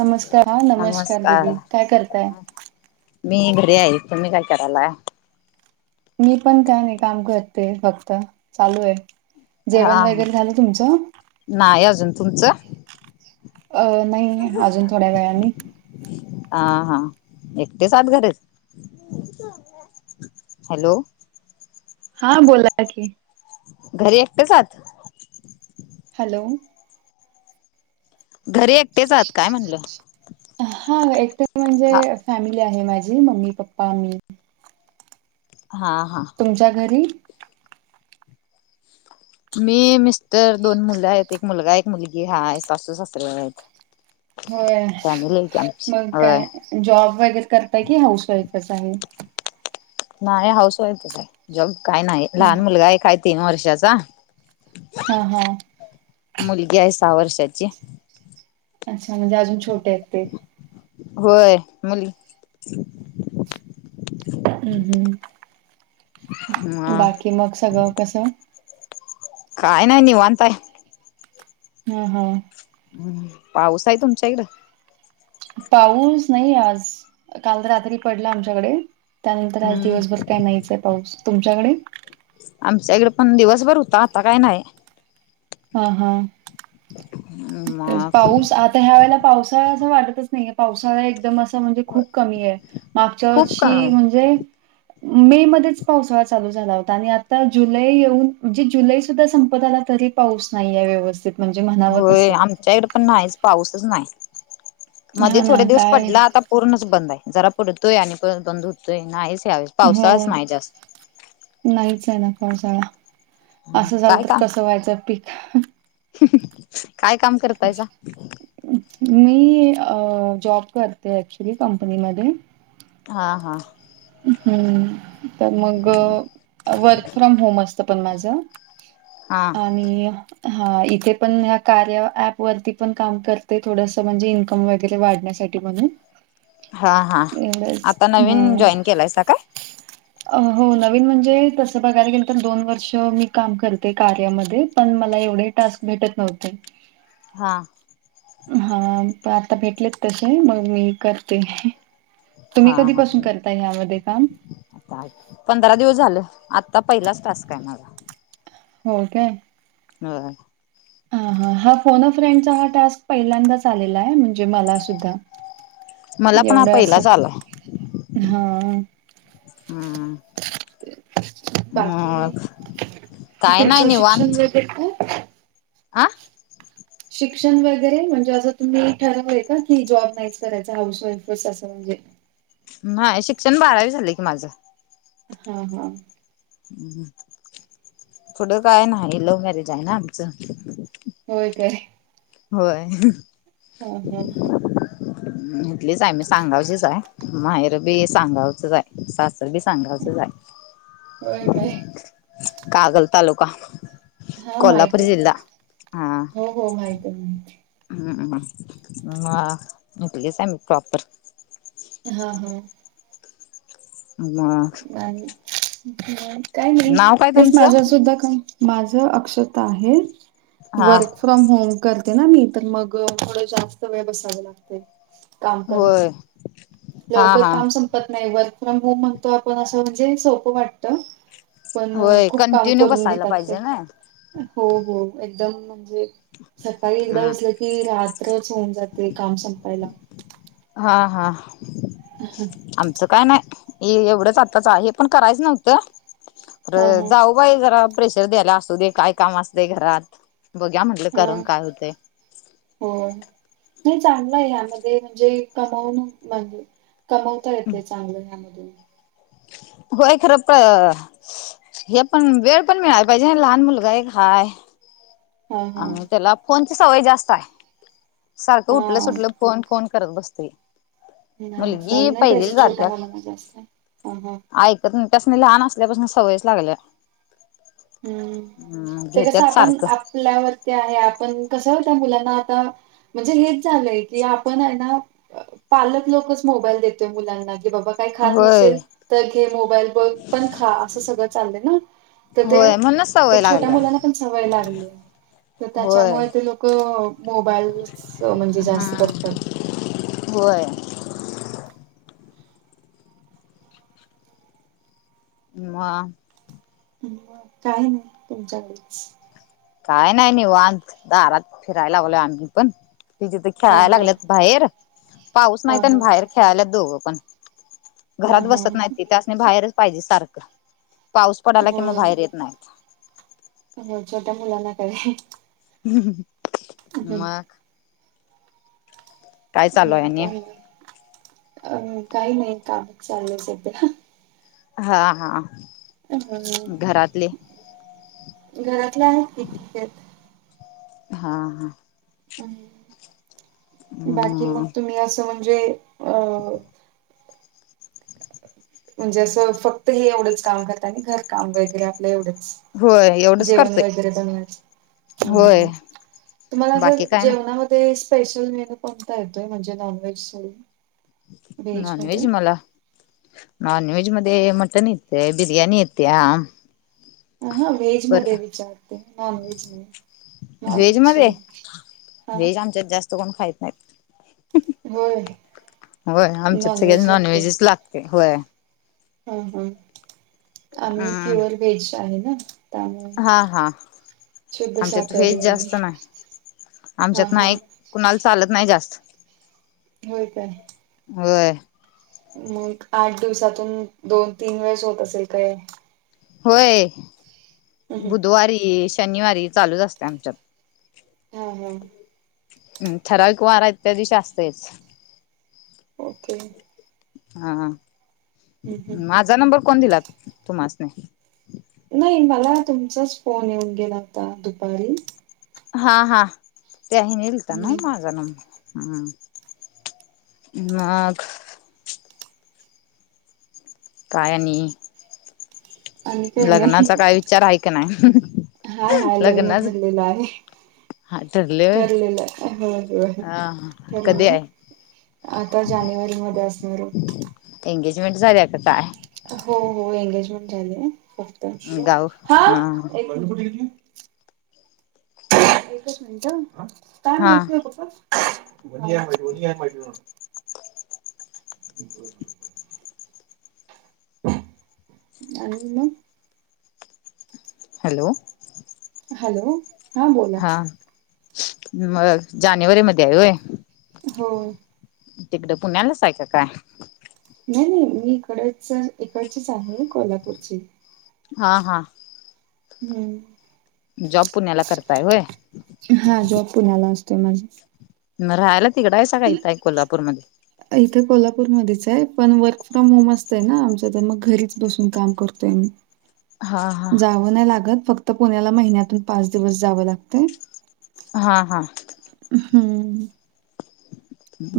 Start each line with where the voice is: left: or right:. right: नमस्कार हा नमस्कार देदी काय करताय
left: मी घरी आहे तुम्ही काय करायला
right: मी पण का नाही काम करते फक्त चालू आहे
left: हा
right: जेवण
left: हा
right: वगैरे झालं तुमचं
left: नाही अजून तुमचं
right: अ नाही अजून थोड्या वेळाने
left: हा हा एकटे सात घरच हॅलो
right: हा बोला की
left: घरी एकटेचात
right: हॅलो
left: घरी एकटेच आहात काय म्हणलं
right: हा एकट म्हणजे
left: हा
right: फॅमिली आहे माझी मम्मी पप्पा मी
left: हा हा
right: तुमच्या घरी
left: मी मिस्टर दोन मुलं आहेत एक मुलगा एक मुलगी हा सासू सासरे आहेत
right: होय
left: फॅमिलीची
right: मग
left: होय
right: काय जॉब वगैरे करताय की हाऊस वाईफच आहे
left: नाही हाऊस वाईफच आहे जॉब काय नाही
right: हा
left: लहान मुलगा आहे काय तीन वर्षाचा
right: हा हा
left: मुलगी आहे सहा वर्षाची
right: अच्छा म्हणजे अजून छोटे अस ते
left: होय मुल.
right: हम् हम् बाकी मग सगळं कस?
left: काय नाही नव अता
right: ह हा.
left: हम् पाऊस आहे तुमच्या इकडें.
right: पाऊस नाही आज काल तर रात्री पडला आमच्याकडे त्यानंतर आज
left: हम्म
right: दिवसभर काय नाहीच आहे पाऊस तुमच्याकडे
left: आमच्या इकडे पण दिवसभर होता आता काय नाही.
right: हा हा
left: मग
right: पाऊस आता तर ह्या वेला पावसाळा असं वाटतच नाहीे पावसाळा एकदम. ण खप क आहे मागच्या
left: खूप का
right: वर्षी म्हणजे मे मध्येच पावसाळा चालू झाला होता आणि आता जुलै येऊन म्हणजे जुलै सुद्धा संपत आला तरी पाऊस नाहीे व्यवस्थित म्हणजे म्हणावं
left: होय
right: तसं
left: आमच्या इकडे पण नाहीच पाऊसच नाही मध्ये
right: हा
left: थोडे
right: ना
left: दिवस
right: काय
left: पडला आता पूर्णच बंद आहे जरा पडतोय आणि पण बंद होतोय नाहीच यावेळेस
right: हो
left: पावसाळाच नाही जास्त
right: नाहीच आहे ना पसाळा असं झालं
left: काय
right: तर
left: काम
right: कसं व्हायचं पीक.
left: काय काम करतायचा.
right: मी जॉब करते ऍक्च्युली कंपनीमध्ये
left: हा हा.
right: हम् तर मग वर्क फ्रॉम होम असत पण माझ.
left: हा
right: आणि हा इथे पण ह कार्य ऍप वरती पण काम करते थोडसं म्हणजे इन्कम वगैरे वाढण्यास. साठी म्हणून
left: हा हा
right: एवढंच
left: आता
right: हा.
left: नवीन जॉईन केलायचा काय?
right: हो नवीन म्हणजे तसं बघायला गेलं तर दोन वर्ष मी काम करते कार्यामध्ये पण मला एवढे. टास्क भेटत नव्हते.
left: हा.
right: हा आता भेटलेत तसे मग मी करते.
left: हा
right: तुम्ही कधीपासून करताय यामध्ये काम
left: आ पंधरा दिवस झाले आत्ता पहिलाच टस् काय मला
right: हो काय?
left: ह.
right: ह हा हा फोन आ फ्रेंड चा हा टास्क पहिल्यांदाच आलेला आहे म्हणजे मला सुद्धा
left: मला पण हा
right: एवढं असं
left: पहिलाच आलाय
right: हा.
left: हम्म. म
right: बाकी
left: काय नाही निवांत
right: खुप
left: आ.
right: शिक्षण वगैरे म्हणजे असं तुम्ही ठरवय का की जॉब नाहीच करायच हाऊस वाईफस असं म्हणजे
left: नाही शिक्षण बारावी झाले की माझं.
right: हा हा.
left: अ थोडं काय नाही लव्ह मॅरेज आहे ना आमचं.
right: होय काय?
left: होय.
right: ह ह
left: इथलीच आहे मी सांगावचीच आहे माहेर बी सांगावचच आहे स असी सांगायचं आहे
right: होय काय
left: कागल तालुका.
right: हा माहित
left: कोल्हापूर
right: आहे की
left: जिला हा.
right: हो हो माहिती.
left: हम् म्ह इथल्याच आहे मी प्रॉपर.
right: हा हा.
left: आम.
right: आणि काही नाही
left: नाव काय
right: तेच
left: तुमचं
right: माझ्या सुद्धा काम. माझ अक्षता आहे
left: हा
right: वर्क. फ्रॉम होम करते ना मी तर मग थोड जास्त वेळ बसाव लागते. काम करत
left: होय हा
right: लवकर
left: हा
right: काम संप त नाही वर्क फ्रॉम होम म्हणतो आपण असं म्हणजे सोपं वाटत. पण
left: होय
right: खूप काम
left: कंटिन्यू
right: करून
left: बसायला
right: घेतात ते
left: पाहिजे ना
right: हो हो एकदम म्हणजे सकाळी एकदा बसल्या. की रात्रच होऊन जाते काम संपायला.
left: हा हा
right: हा
left: आमचं काय नाही. हे एवढंच आत्ताच आहे हे पण करायचं नव्हतं
right: हा.
left: जाऊ वय जरा प्रेशर द्यायला असू दे काय काम असते घरात बघ्या म्हंटलं
right: हा
left: करून काय होते.
right: हो नाही चांगलं आहे यामध्ये म्हणजे कमावून म्ह कमवता येते चांगलं ह्यामधून.
left: होय खरं प हे पण वेळ पण मिळायला पाहिजे लहान मुलगा आहे काय.
right: हा हा
left: आम त्याला फोनची सवय जास्त आहे सारखं उठलं
right: हा
left: सुटलं फोन फोन करत बसते.
right: नाही फोन नाही द्यायचा छोट्या
left: जात्या
right: मुलाना जास्त ह हा
left: तेस्न तेस्नी लहान असल्यापासून सवयच लागल्या.
right: हम्म
left: हम्म
right: ते कसं
left: घेत्यात
right: आपण
left: सारखं
right: आपल्यावरती आहे आपण कस त्या मुलांना आता म्हणजे हेच झालंय की आपण आहे ना पालक लोकच मोबाईल देतोय मुलांना की बाबा - काही खात
left: होय
right: नसेल तर घे मोबाईल बघ पण खा असं सगळं चालले ना. तर ते
left: होय म्हणूनच सवय
right: त्या छोट्या
left: लागल्या
right: मुलांना पण सवय लागली आहे. तर
left: होय
right: त्याच्यामुळे ते लोक मोबाईल्स म्हणजे जास्त
left: हम्म
right: बघतात.
left: होय. मा.
right: हम्म काय नाही तुमच्याकडेच.
left: काय नाही निवांत दारात फिरायलावल आमि पण ति जिथे तर
right: हा
left: खेळायला
right: हा
left: लागलेत बाहेर पाऊस
right: हा
left: नाहीत आणि बाहेर
right: हा
left: खेळायला दोघ पण
right: हा
left: घरात बसत नाही
right: हा
left: तिथे नाही बाहेरच पाहिजे सारखं पाऊस पडाला की मग बाहेर येत नाही.
right: हम्म छोट्या मुलांना कळे.
left: मग. काय चालू
right: हम्म
left: आहे आणि
right: काही नाही अम काही नाही कामच चाललं आहे सध्या.
left: हा हा.
right: अ ह
left: घरातले
right: घरातलं आहेत की ते
left: हा हा.
right: उम्म बाकी मग
left: हम्म
right: तुम्ही असं म्हणजे अ म्हणजे असं फक्त हे एवढंच काम करता आणि घरकाम वगैरे आपलं एवढंच.
left: होय एवढंच
right: जेवण
left: करतोय
right: वगैरे बनवायच
left: होय
right: हम्म. तुम्हाला जर
left: बाकी काय नाही
right: जेवणामध्ये स्पेशल मेनू कोणता येतोय म्हणजे नॉन व्हेज सोडून.
left: नॉन व्हेज मला नॉन व्हेज मध्ये मटन येतय बिर्याणी येत्या.
right: अ ह व्हेज
left: पर
right: मध्ये विचारते नॉन व्हेज नाही. नॉनव्हेज सोडून आ.
left: च्यात जास्त कोण खायत नाहीत.
right: होय
left: होय आमच्यात सगळ्याना
right: नॉनव्हेज
left: नॉनव्हेजच लागते होय.
right: ह ह आम्ही
left: अम
right: प्युअर व्हेज आहे न.
left: हा हा आमच्यात व्हेज
right: शाकाहारी आम्ही
left: जास्त नाय.
right: हा
left: आमच्यात
right: हा
left: नाही कुणाल चालत नाही जास्त.
right: हो काय.
left: होय.
right: मग आठ दिवसातून दोन तीन वेळेस होत असेल कय.
left: होय
right: हम्म.
left: बुधवारी शनिवारी चालूच असतय आमच्यात.
right: ह ह.
left: हम्म ठराविक वार आहेत त्या दिवशी आसतयच.
right: ओके.
left: हा हा
right: हम्म हम्म
left: माझा नंबर कोण दिला तुम्हास्नी?
right: नाही मला तुमचाच फोन येऊन गेला होता दुपारी.
left: हा हा त्याही हेनी लता ना
right: हम्म
left: माझा नम हम्म मग. काय आणि?
right: आणि काय नाही
left: लग्नाचा काय विचार आहे का नाही
right: हाय हाय लग्न
left: लग्नाच
right: ठरलेलं आहे.
left: हा ठरले होय
right: ठरलेल आहे होय होय
left: हा कधी
right: ठरलंय.
left: आहे
right: आता जानेवारी मध्ये असणार ओ.
left: एंगेजमेंट झाल्या का काय?
right: हो हो एंगेजमेंट झाली आहे फक्त हा एक एकच मिनिटं हा काय
left: हा
right: माहिती हो पप्पा. [unintelligible] [unintelligible] आणि मग
left: हॅलो.
right: हॅलो.
left: हा मग जानेवारी मध्ये आहे होय?
right: हो.
left: तिकडं पुण्यालाच हाय का काय?
right: नाही नाही मी इकडच इकडचीच आहे कोल्हापूरची.
left: हा हा.
right: हम्म.
left: जॉब पुण्याला करताय होय?
right: हा जॉब पुण्याला असतोय माझ.
left: मग राहायला तिकड आहे साग का इथे कोल्हापूरमध्ये
right: इथे कोल्हापूरमध्येच आहे पण वर्क फ्रॉम होम असतंय ना आमचं तर मग घरीच बसून काम करतोय मी
left: हा हा
right: जावं नाही लागत फक्त पुण्याला महिन्यातून पाच दिवस जावं लागत
left: हा हा
right: हम्म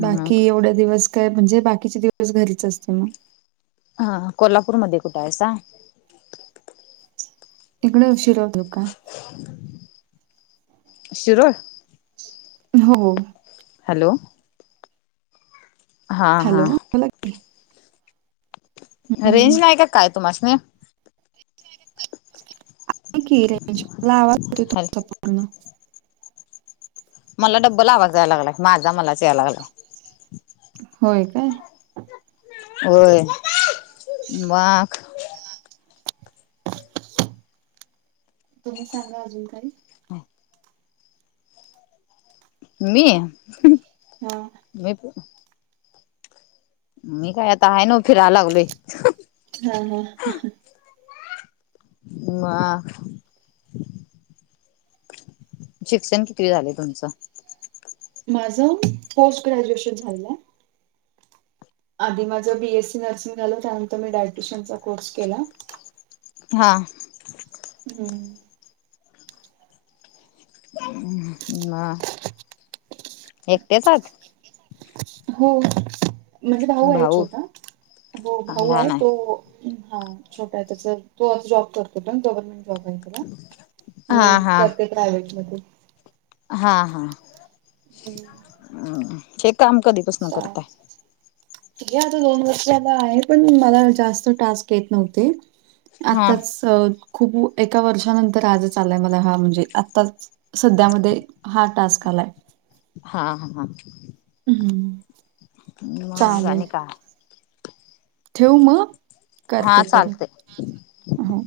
right: बाकी
left: मग
right: एवढ्या दिवस काय म्हणजे बाकीचे दिवस घरीच असते मग
left: हा कोल्हापूरमध्ये कुठे आहेसा
right: इकडे [unintelligible] का
left: शिरोळ
right: हो
left: हॅलो हा
right: हॅलो
left: हा
right: बोला की हम्म.
left: रेंज नाही का काय तुमास्नी
right: आहे की रेंज मला आवाज [unintelligible]
left: हॅलो
right: [inaudible]
left: मला डब्बल आवाज यायला लागलाय माझा मलाच यायला लागला
right: होय काय
left: होय न माग
right: तुम्ही सांगा अजून काही
left: मी
right: हा
left: [unintelligible] मी काय आता आहे नव्ह फिरायला लागलोय
right: हा ह
left: म शिक्षण किती झाले तुमचं
right: माझ पोस्ट ग्रॅज्युएशन झालेलं आहे आधी माझं बीएससी नर्सिंग झालं त्यानंतर मी डायट्रिशनचा कोर्स केला
left: हा
right: हम्म
left: [unintelligible] एकट्याच आहात
right: हो म्हणजे भाऊ आहे छोटा हो भाऊ आहे
left: लहान हाय.
right: तो हा छोटा आहे त्याच तो आता जॉब करतो पण गव्हर्नमेंट जॉब आहे [unintelligible] मी
left: हा हा
right: करते प्रायव्हेट मधून
left: हा हा हे काम कधी.
right: ह. हे आता दोन वर्ष आला आहे पण मला जास्त टास्क येत नव्हते.
left: हा
right: आत्ताच खूप एका वर्षानंतर आज चाललाय मला हा म्हणजे आत्ताच. सध्यामध्ये हा टास्क आलाय.
left: हा हा हा.
right: हम्म.
left: हा मग आणि काय?.
right: ठेऊ मग, करते
left: हा
right: परत
left: चालतय.
right: हो.